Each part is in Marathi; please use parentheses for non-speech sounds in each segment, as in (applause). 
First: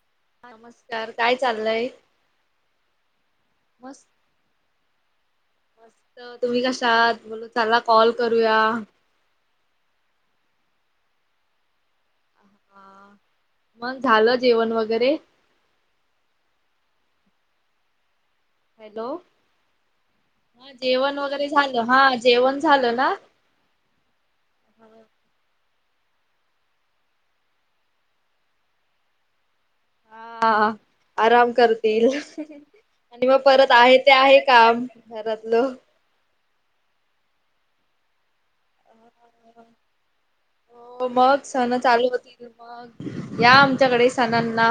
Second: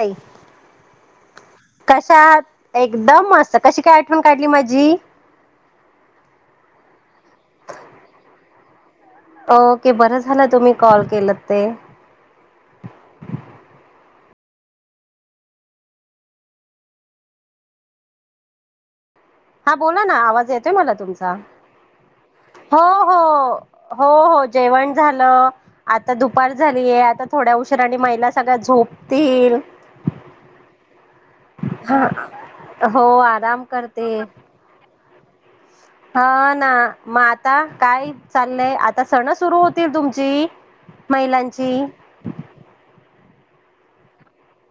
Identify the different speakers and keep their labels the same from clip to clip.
Speaker 1: नाही.
Speaker 2: नमस्कार काय चाललंय
Speaker 1: कशा आहात एकदम मस्त कशी काय आठवण काढली माझी.
Speaker 2: मस्त तुम्ही कशा आहात बोलल चला कॉल करूया.
Speaker 1: ओके बरं झालं तुम्ही कॉल केल ते.
Speaker 2: हा. झालं जेवण वगैरे. हॅलो‌.
Speaker 1: हा बोला ना आवाज येतोय मला तुमचा.
Speaker 2: झालं हा जेवण
Speaker 1: हो
Speaker 2: झालं ना
Speaker 1: हो हो हो जेवण झालं. आता दुपार झालीय आता थोड्या उशरा णि महिला सगळ्या झोपतील.
Speaker 2: हा. आराम
Speaker 1: हा
Speaker 2: करतील
Speaker 1: हो
Speaker 2: आणि मग
Speaker 1: आराम
Speaker 2: परत आहे ते
Speaker 1: करते.
Speaker 2: आहे काम. घरातल.
Speaker 1: ह ना मग आता काय चाललंय आता सण सुरु होतील तुमची
Speaker 2: हो मग
Speaker 1: महिलांची.
Speaker 2: सण चालू होतील मग या आमच्याकडे सणांना.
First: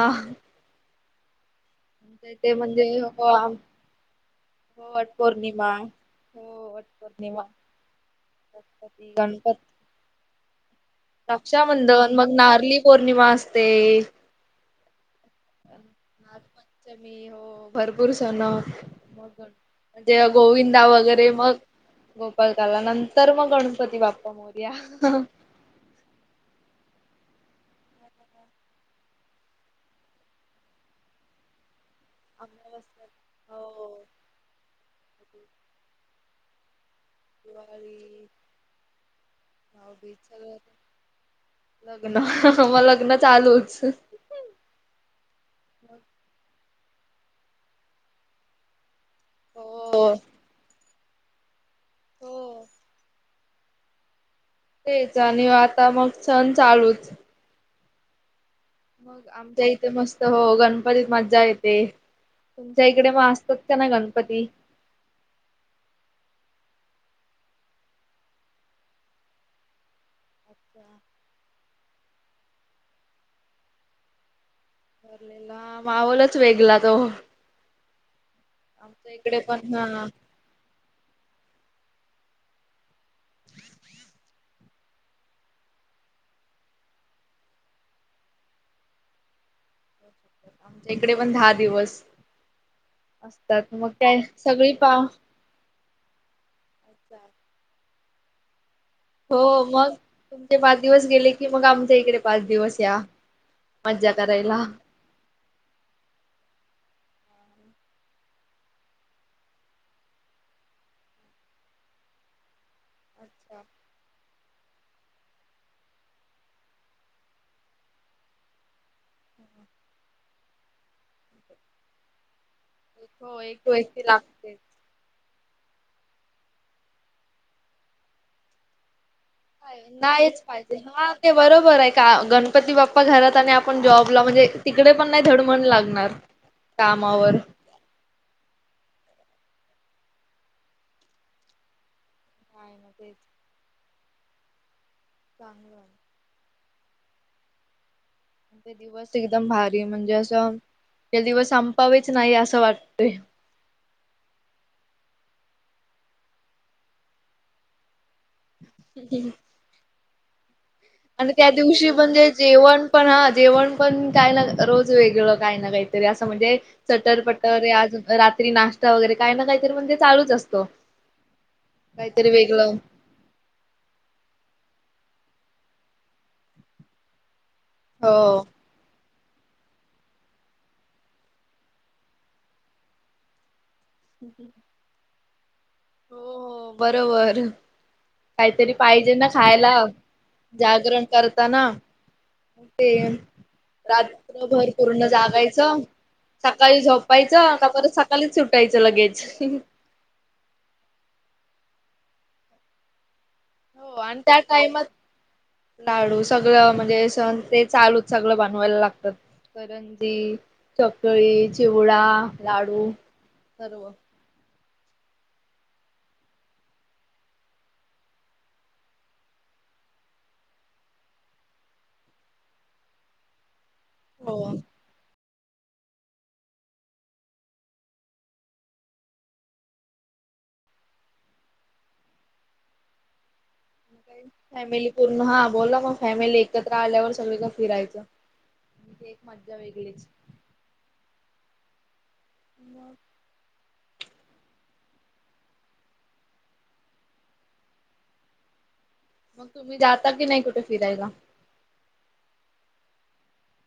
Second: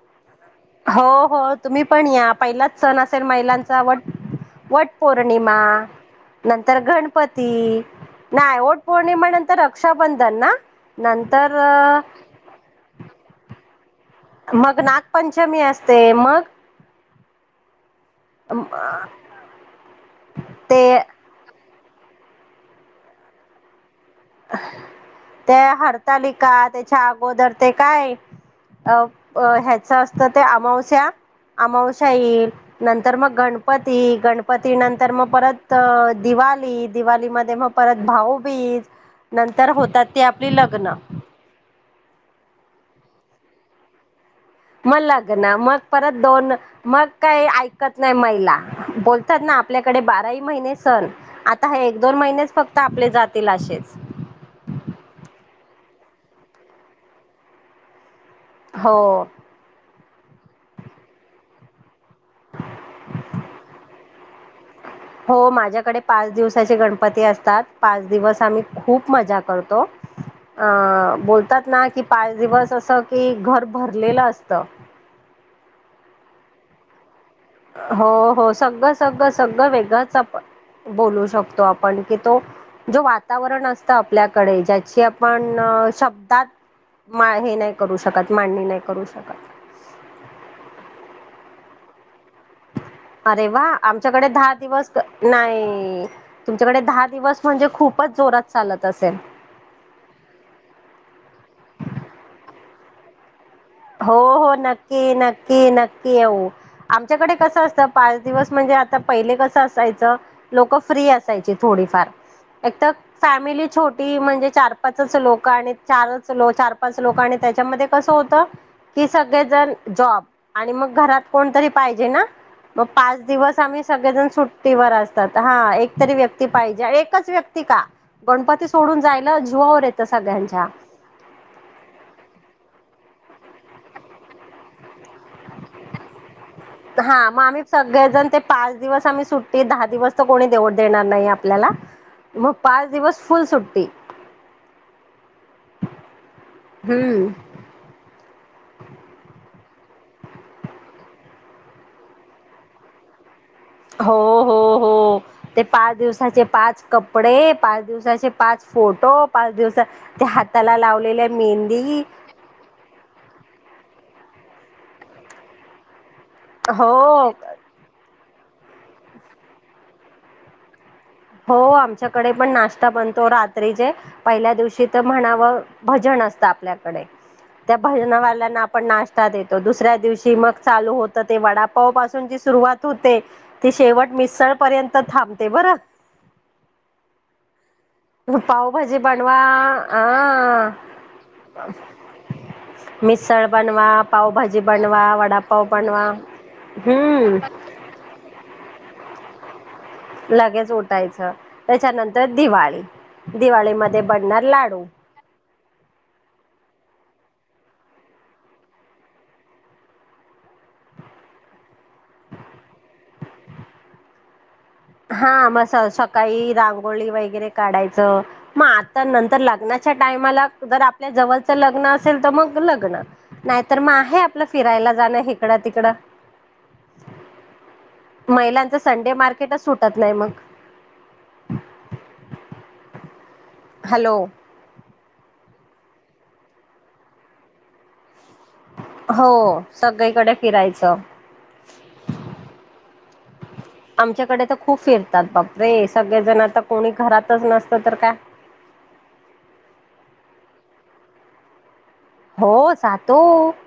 Speaker 1: हो हो तुम्ही पण या
Speaker 2: इथे
Speaker 1: पहिलाच
Speaker 2: म्हणजे
Speaker 1: सण असेल
Speaker 2: हो आम
Speaker 1: महिलांचा वट वट
Speaker 2: हो
Speaker 1: पौर्णिमा
Speaker 2: वटपौर्णिमा हो
Speaker 1: नंतर
Speaker 2: वटपौर्णिमा
Speaker 1: गणपती. नाही वट
Speaker 2: गणपती
Speaker 1: पौर्णिमा नंतर
Speaker 2: गणपत
Speaker 1: रक्षाबंधन ना. नंतर
Speaker 2: रक्षाबंधन मग नारली पौर्णिमा असते.
Speaker 1: मग नागपंचमी असते मग.
Speaker 2: मी हो भरपूर सण मग म्हणजे गोविंदा
Speaker 1: ते
Speaker 2: वगैरे मग. गोपालकाला नंतर मग गणपती बाप्पा. मोरया.
Speaker 1: त्या हरताली का त्याच्या अगोदर ते काय. अ ह्याच असत ते अमावस्या अमावस्या. (unintelligible)
Speaker 2: अमावस्या
Speaker 1: नंतर मग गणपती
Speaker 2: हो
Speaker 1: गणपती नंतर मग परत दिवाली दिवाली मध्ये मग परत
Speaker 2: दिवाळी
Speaker 1: भाऊबीज नंतर होतात
Speaker 2: भाऊबीज
Speaker 1: ते आपली
Speaker 2: सगळं
Speaker 1: लग्न.
Speaker 2: लग्न ह म लग्न चालूच.
Speaker 1: मग लग्न मग परत दोन मग काही ऐकत नाही महिला बोल. त्याना आपल्याकडे
Speaker 2: हो
Speaker 1: बारा ह महिने सण आता हे एक दोन
Speaker 2: हो
Speaker 1: महिनेच फक्त आपले जातात. जातिला अशेच.
Speaker 2: तेच आणि आता मग सण चालूच.
Speaker 1: हो
Speaker 2: मग आमच्या इथे मस्त हो गणपतीत मज्जा येते. तुमच्या इकडे मग असतात का नई गणपती?
Speaker 1: हो माझ्याकडे पाच गणपती असतात पाच दिवस आम्ही खूप मजा करतो. अं, बोलतात ना कि पाच दिवस असं कि घर भरलेलं असतं.
Speaker 2: भरलेला माहोलच वेगला तो.
Speaker 1: हो हो, सगळं
Speaker 2: आमच्या
Speaker 1: सगळं
Speaker 2: इकडे
Speaker 1: सगळं
Speaker 2: पण हा
Speaker 1: वेगळंच आपण बोलू शकतो आपण. पण की तो जो वातावरण असत आपल्याकडे अशी आपण शब्दात माळणी हे नाही करू शकत, मांडणी नाही करू शकत.
Speaker 2: आमच्या इकडे पण दहा दिवस
Speaker 1: अरे वा
Speaker 2: असतात मग त्या
Speaker 1: आमच्याकडे दहा
Speaker 2: सगळी
Speaker 1: दिवस
Speaker 2: पाव.
Speaker 1: नाही तुमच्याकडे दहा दिवस म्हणजे खूपच जोरात चालत. असेल
Speaker 2: हो मग, तुमचे पाच दिवस गेले की मग आमच्या इकडे पाच दिवस या. मज्जा
Speaker 1: हो हो,
Speaker 2: करायला.
Speaker 1: नक्की नक्की नक्की येऊ. आमच्याकडे कसं असतं पाच दिवस म्हणजे आता पहिले कसं असायचं लोक फ्री असायची थोड. एकतर
Speaker 2: अच्छा
Speaker 1: फॅमिली छोटी म्हणजे चार पाच लोक आणि चारच लो चार पाच लोक आणि त्याच्यामध्ये कसं होत कि सगळेजण जॉब आणि मग घरात कोणतरी पाहिजे ना. मग पाच
Speaker 2: हो
Speaker 1: दिवस
Speaker 2: एक
Speaker 1: आम्ही
Speaker 2: व्यक्ती
Speaker 1: सगळेजण
Speaker 2: लागते.
Speaker 1: सुट्टीवर असतात. हा एकतरी व्यक्ती पाहिजे. एकच व्यक्ती का गणपती सोडून जाय
Speaker 2: नाहीच पाहिजे, हा ते बरोबर आहे का? गणपती बाप्पा प्पा घरात आणि आपण जॉबला म्हणजे तिकडे - -
Speaker 1: हा.
Speaker 2: कामावर
Speaker 1: मग आम्ही सगळेजण ते पाच दिवस सुट्टी दहा दिवस तर कोणी देऊड देणार नाही आपल्याला. मग
Speaker 2: नाही ना
Speaker 1: पाच
Speaker 2: तेच
Speaker 1: दिवस फुल सुट्टी.
Speaker 2: चांगला आहे.
Speaker 1: हम्म.
Speaker 2: ते दिवस एकदम भारी म्हणजे असं ते दिवस संपावेच नाही असं वाटतय.
Speaker 1: हो हो हो. ते पाच दिवसाचे पाच कपडे पाच दिवसाचे पाच फोटो पाच दिवस ते हा
Speaker 2: आणि त्या दिवशी म्हणजे जेवण पण हा. जेवण पण काय ना रोज वेगळं काही ना काहीतरी असं म्हणजे
Speaker 1: हो
Speaker 2: सटरपटर अजून रात्री नाश्ता वगैरे काय ना, काहीतरी म्हणे चालूच असतो.
Speaker 1: हो,
Speaker 2: काहीतरी
Speaker 1: आमच्याकडे पण
Speaker 2: वेगळं
Speaker 1: नाश्ता बनतो रात्रीचेे, पहिल्या दिवशी. म्हणाव भजन असत आपल्याकडे त्या
Speaker 2: हो
Speaker 1: भजन
Speaker 2: हो
Speaker 1: वाल्यांना आपण ना ष्टा देतो. दुसऱ्या दिवशी मग चालू होत ते वडापाव पासून जी सुरुवात होते ते शेवट मिसळ पर्यंत थांबते बरं.
Speaker 2: हो हो, बरोबर. काहीतरी
Speaker 1: पावभाजी
Speaker 2: पाहिजे ना
Speaker 1: बनवा
Speaker 2: खायला
Speaker 1: हा
Speaker 2: जागरण करताना. हो ते
Speaker 1: मिसळ बनवा पावभाजी
Speaker 2: रात्रभर पूर्ण
Speaker 1: बनवा वडापाव
Speaker 2: जागायचं.
Speaker 1: बनवा
Speaker 2: सकाळी
Speaker 1: हम्म
Speaker 2: झोपायचं का परत सकाळीच सुटायचं लगेच.
Speaker 1: लगेच उठायचं त्याच्यानंतर दिवाळी.
Speaker 2: हो,
Speaker 1: दिवाळीमध्ये
Speaker 2: आणि त्या
Speaker 1: बनणार लाडू
Speaker 2: टायमात लाडू सगळं म्हणजे सण ते चालू सगळं बनवायला लागत. करंजी, चकळी, चिवडा, लाडू सर्व.
Speaker 1: हा, म सकाळी रांगोळी वगैरे काढायचं मग, आता नंतर लग्ना च्या टायमाला जर आपल्या जवळचं लग्न असेल तर मग लग्न नाहितर मग तर मग आहे आपलं
Speaker 2: हो.
Speaker 1: फिरायला जाणं हकडं तिकडं. महिलांचा संडे मार्केटच सुटत नाही मग. हॅलो
Speaker 2: फॅमिली पूर्ण हा. बोला मग फॅमिली एकत्र आल्यावर सगळी का फिरायचं. एक
Speaker 1: हो
Speaker 2: मज्जा वेगळीच.
Speaker 1: सगळीकडे फिरायचं.
Speaker 2: म.
Speaker 1: आमच्याकडे तर खूप फिरतात. बाप रे! सगळेजण आता कोणी घरातच नसतं तर काय.
Speaker 2: मग तुम्ही जाता की नाही कुठे फिरायला?
Speaker 1: हो. जातो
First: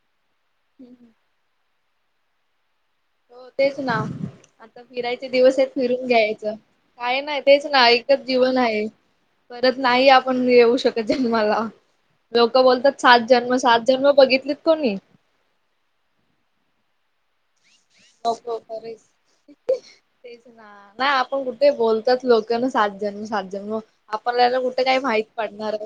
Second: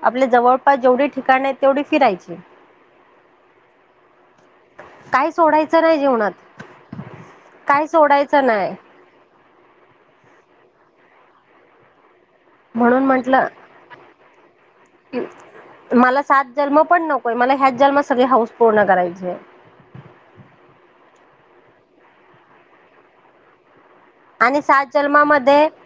Speaker 1: आपल्या जवळपास जेवढी ठिकाण हाईत तेवढी फिरायची.
Speaker 2: हो तेच ना. आता फिरायचे
Speaker 1: काही
Speaker 2: दिवस आहेत.
Speaker 1: सोडायचं नाही
Speaker 2: फिरून
Speaker 1: जीवनात
Speaker 2: घ्यायचं. काय नाही तेच ना
Speaker 1: काही
Speaker 2: एकच
Speaker 1: सोडायचं
Speaker 2: जीवन
Speaker 1: नाही
Speaker 2: आहे. परत नाही आपण येऊ शकत जन्माला. लोक बोलतात
Speaker 1: म्हणून
Speaker 2: सात
Speaker 1: म्हंटलं
Speaker 2: जन्म. सात जन्म बघितलीत कोणी?
Speaker 1: मला सात जन्म नकोय पण मला ह्याच जन्मांत सगळी हाऊस
Speaker 2: नको
Speaker 1: पूर्ण
Speaker 2: खरच
Speaker 1: करायची.
Speaker 2: तेच ना नाही आपण कुठे बोलतात लोकांना सात जन्म सात जन्म. आपल्याला
Speaker 1: आणि
Speaker 2: कुठे
Speaker 1: सात
Speaker 2: काही माहित
Speaker 1: जन्मामध्ये
Speaker 2: पडणार आहे.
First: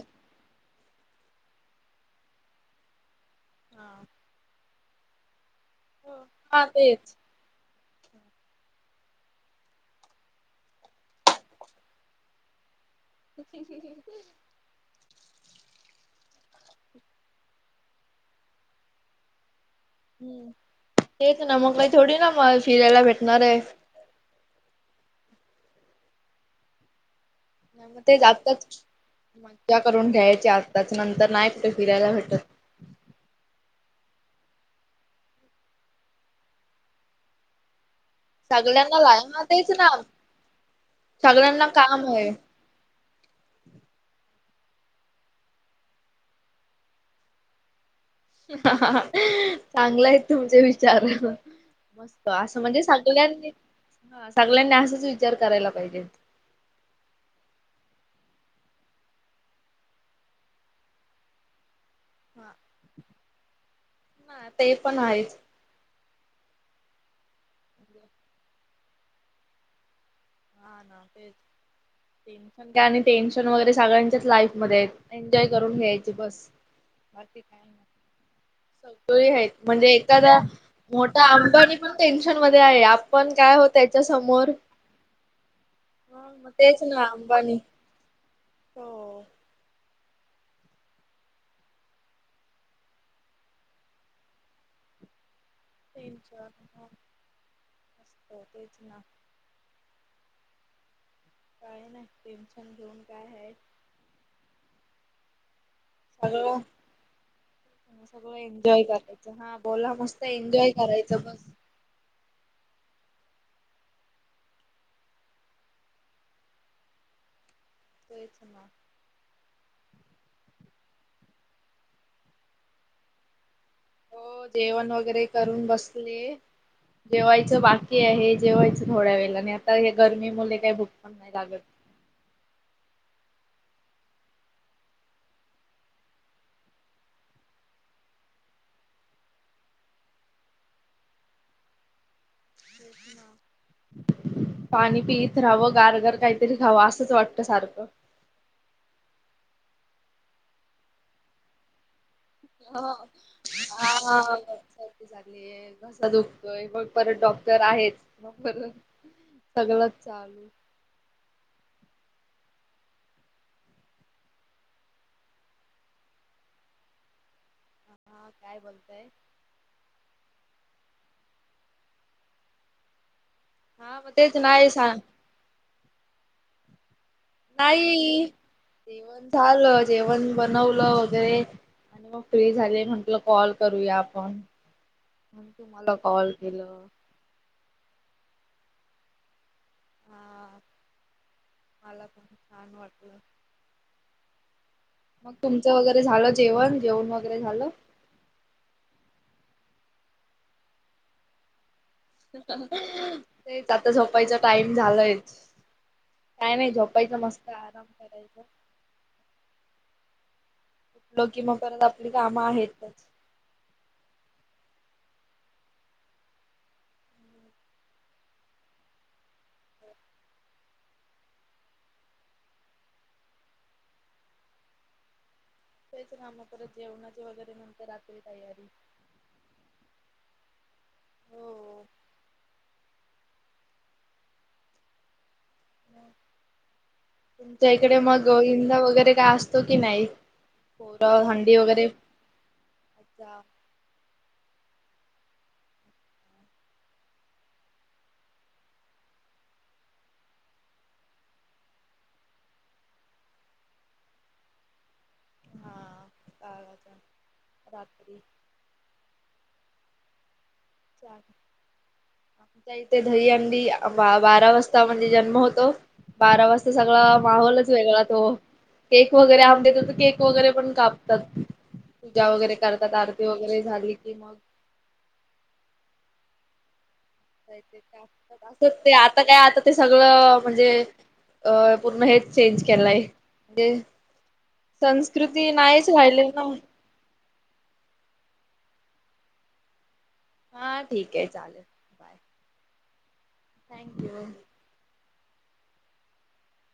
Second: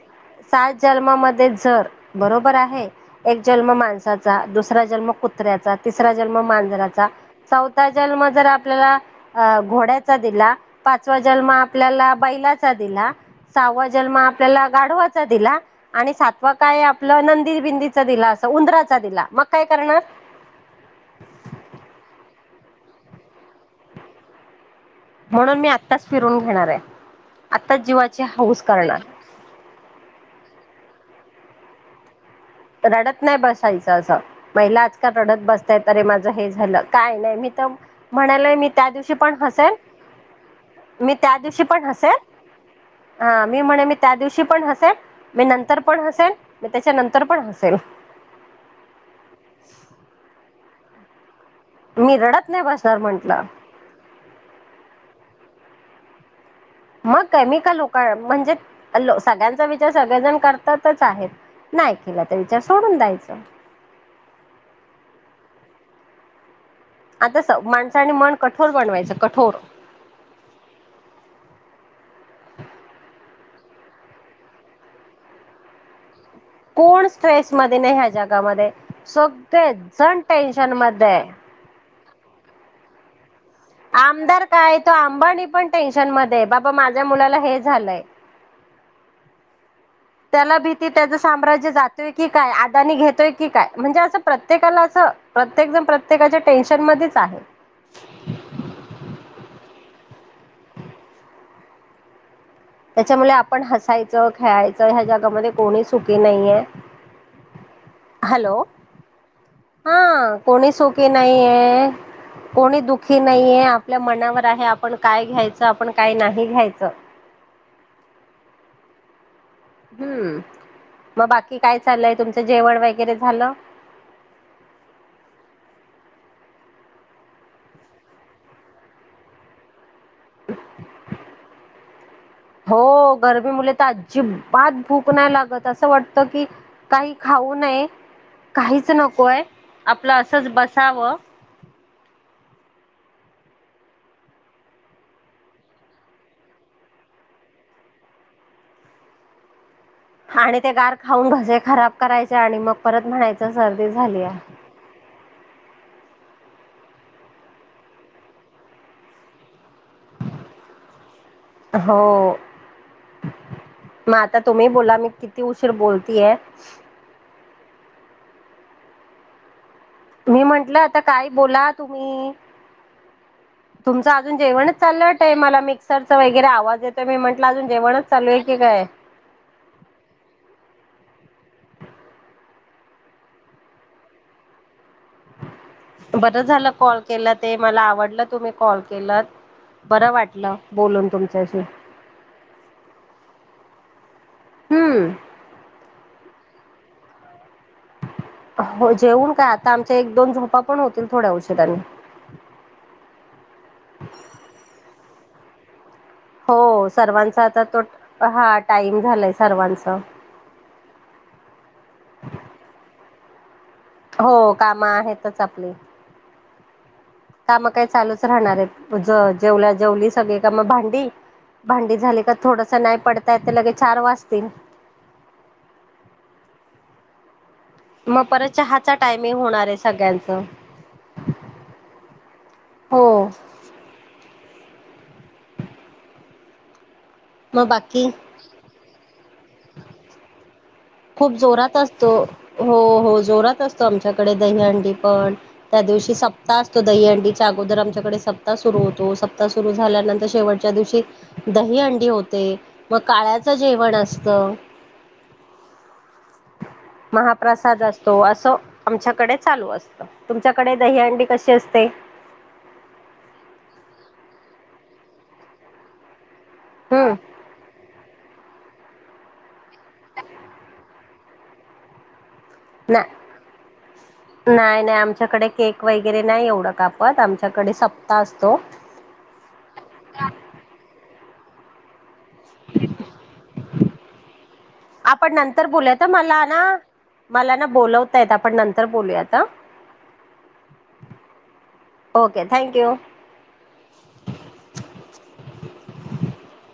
Speaker 1: सात जन्मामध्ये जर बरोबर आहे. एक जन्म
Speaker 2: हा
Speaker 1: माणसाचा, दुसरा जन्म कुत्र्याचा, तिसरा जन्म
Speaker 2: हा
Speaker 1: मांजराचा,
Speaker 2: तेच
Speaker 1: चौथ जन्म जर आपल्याला घोड्याचा दिला. पाचवा जन्म आपल्याला बैलाचा दिला. साववा जन्म आपल्याला गाढवा- - दिला आणि सात काय आपलं नंदी बंदी दिला असा उंदराच दिला काय करणार
Speaker 2: हम्म तेच ना मग काही थोडी ना मग फिरायला भेटणार आहे.
Speaker 1: म्हणून मी आत्ताच फिरून घेणार आहे. आत्ताच
Speaker 2: मग ते
Speaker 1: जीवाची हौस
Speaker 2: जातच
Speaker 1: करणार
Speaker 2: मज्जा करून घ्यायच्या त्याच नंतर नाही कुठे फिरायला भेटत.
Speaker 1: रडत नाही बसायच असं महिला आजकाल रडत बसताय अरे माझं हे झालं काय नाही मी तर म्हणालय मी त्या
Speaker 2: सगळ्यांना
Speaker 1: दिवशी
Speaker 2: लाय
Speaker 1: पण
Speaker 2: ना तेच
Speaker 1: हसेन
Speaker 2: ना
Speaker 1: मी त्या दिवशी
Speaker 2: सगळ्यांना
Speaker 1: पण
Speaker 2: काम
Speaker 1: हसेल
Speaker 2: आहे.
Speaker 1: ह मी म्हणे मी त्या दिवशी पण हसेन मी नंतर पण हसेन मी त्याच्या नंतर पण हसेन
Speaker 2: चांगलं आहे तुमचे विचार
Speaker 1: मी
Speaker 2: मस्त
Speaker 1: रडत
Speaker 2: असं
Speaker 1: नाही
Speaker 2: म्हणजे
Speaker 1: बसणार म्हंटलं
Speaker 2: सगळ्यांनी सगळ्यांनी असंच विचार विचार करायला पाहिजेत.
Speaker 1: मग केमिकल लक म्हणजे सगळ्यांचा विचार सगळेजण करतातच आहेत. नाही केला तर
Speaker 2: हा
Speaker 1: विचार सोडून द्यायचं.
Speaker 2: ना ते पण आहेच.
Speaker 1: आता स माणसाने मन कठोर बनवायचं कठोर
Speaker 2: हा ना तेच टेन्शन काणी टेन्शन वगैरे सगळ्यांच्याच लाईफ मध्ये एन्जॉय करून घ्यायचे बस.
Speaker 1: कोण स्ट्रेस मध्ये नाही ह्या जगामध्ये
Speaker 2: सग आहेत
Speaker 1: सगळे
Speaker 2: म्हणजे
Speaker 1: जण
Speaker 2: एखाद्या
Speaker 1: टेन्शन
Speaker 2: मोठा
Speaker 1: मध्ये
Speaker 2: आ कनी पण टेन्शन मध्ये आहे आपण काय हो त्याच्या
Speaker 1: आमदार
Speaker 2: समोर
Speaker 1: काय तो आ अंबानी पण टेन्शन
Speaker 2: हा
Speaker 1: मध्ये
Speaker 2: मग
Speaker 1: बाबा
Speaker 2: तेच ना
Speaker 1: माझ्या मुलाला
Speaker 2: अंबानी
Speaker 1: हे झालंय
Speaker 2: हो
Speaker 1: त्याला भीती त्याचं साम्राज्य जातोय की काय आदानी घेतोय की काय म्हणजे असं प्रत्येकाला असं प्रत्येक जण प्रत्येकाच्या टेन्शन मध्ये आहे.
Speaker 2: हो तेच ना काय नाय
Speaker 1: त्याच्यामुळे आपण हसायचं खेळायचं ह्या जगामध्ये कोणी सुखी नाही
Speaker 2: सगळं
Speaker 1: आहे.
Speaker 2: सगळं एन्जॉय करायचं हा बोला मस्त
Speaker 1: हा
Speaker 2: एन्जॉय
Speaker 1: कोणी सुखी
Speaker 2: करायचं बस.
Speaker 1: नाहीये कोणी दुःखी दुखी नाहीये आपल्या मनावर आहे आपण काय घ्यायचं आपण काय नाही घ्यायचं
Speaker 2: तेच ना.
Speaker 1: हम्म मग बाकी काय चाललंय तुमचं जेवण वगैरे झालं?
Speaker 2: हो जेवण वगैरे करून बसले. जेवायचं बाकी आहे जेवायचं थोड्या वेळे आणि आता गरमी मुळे काही भुक पण नाही लागतं.
Speaker 1: हो गरमी मुळे तर अजिबात भूक नाही लागतं असं वाटतं की काही खाऊ नाही काहीच नकोय आपलं असंच बसावं
Speaker 2: पाणी पित राहावं गारगार काहीतरी खावं असंच वाटतं सारखं
Speaker 1: आणि ते गार खाऊन घसे खराब करायचे आणि मग
Speaker 2: हो.
Speaker 1: परत म्हणायचं सर्दी
Speaker 2: हा
Speaker 1: झाली आहे.
Speaker 2: सर्दी घसा दुखतोय मग परत डॉक्टर आहेच मग सगळं चालू.
Speaker 1: हो. मग आता तुम्ही बोला मी किती उशीर बोलतीय.
Speaker 2: हा काय बोलतंय
Speaker 1: मी म्हंटलं आता काय बोला तुम्ही?
Speaker 2: हा
Speaker 1: तुमचं
Speaker 2: मग
Speaker 1: अजून
Speaker 2: तेच नाही
Speaker 1: जेवणच
Speaker 2: सांग
Speaker 1: चाललंत आहे मला मिक्सरचा वगैर आवाज येत
Speaker 2: नाही जेवण झालं जेवण बनवलं. गर आणि मग फ्री झाले म्हटलं कॉल करूया आपण तुम्हाला कॉल
Speaker 1: बरं झालं
Speaker 2: केलं
Speaker 1: कॉल केलं ते मला आवडलं तुम्ही कॉल केल. बरं वाटलं
Speaker 2: हा
Speaker 1: बोलून तुमच्याशी
Speaker 2: मला पण छान वाटलं.
Speaker 1: हम्म
Speaker 2: मग तुमच वगैरे झालं जेवण जेवण वगैरे झालं
Speaker 1: हो जेवन काय आता आमच्या एक दोन झोपा पण होतील थोड्या उशीरा ने
Speaker 2: तेच आता झोपायचा टाइम झालाय
Speaker 1: हो सर्वांचा
Speaker 2: मस्त
Speaker 1: आता तो
Speaker 2: आराम करायचा.
Speaker 1: हा टाईम झालाय सर्वांच
Speaker 2: कुठलो कि मग परत आपली कामं आहेतच
Speaker 1: हो काम आहेतच आपली काम काही चालूच राहणार आहेत जेवला जेवली सगळी काम भांडी भांडी झाली का थोडस नाही पडता य ते लगे चार वाजतील
Speaker 2: तेच काम परत जेवणाचे वगैरे म्हण
Speaker 1: मग परत चहाचा टायमिंग होणार आहे सगळ्यांच
Speaker 2: हो
Speaker 1: हो
Speaker 2: तुमच्या इकडे मग गोविंदा वगैरे काय असतो कि नाही पोरं
Speaker 1: खूप
Speaker 2: हंडी
Speaker 1: जोरात
Speaker 2: वगैरे
Speaker 1: असतो हो हो
Speaker 2: अच्छा
Speaker 1: जोरात असतो आमच्याकडे दही अंडी पण त्या दिवशी सप्ताह असतो दही अंडीच्या अगोदर आमच्याकडे सप्ताह सुरू होतो सप आता सुरू झाल्यानंतर शेवटच्या दिवशी दही अंडी होते मग काळ्याचं जेवण असत
Speaker 2: ह
Speaker 1: महाप्रसाद
Speaker 2: रात्री
Speaker 1: असतो असं आमच्याकडे चालू असत
Speaker 2: इथे दही हंडी वा बारा वाजता म्हणजे जन्म होतो बारा वाजता सगळा
Speaker 1: हम्म
Speaker 2: माहोलच वेगळा तो केक वगैरे आब देत तर केक वगैरे पण कापतात जा वगैरे करतात
Speaker 1: नाही
Speaker 2: आरती वगैरे झाली कि मग
Speaker 1: नाही नाही आमच्याकडे केक वगैरे नाही एवढं का
Speaker 2: अस ते आता काय आता ते सगळं म्हणजे अ पूर्ण हेच चेंज केलंय म्हणजे
Speaker 1: आपण
Speaker 2: संस्कृती
Speaker 1: नंतर
Speaker 2: नाहीच
Speaker 1: बोोलयात
Speaker 2: राहिले
Speaker 1: मला ना मला ना बोलवता येत आपण नंत तर बोलूया आता
Speaker 2: हा ठीक आहे चालेल बाय
Speaker 1: ओके थँक्यू
Speaker 2: थँक्यू
Speaker 1: (inaudible) (inaudible)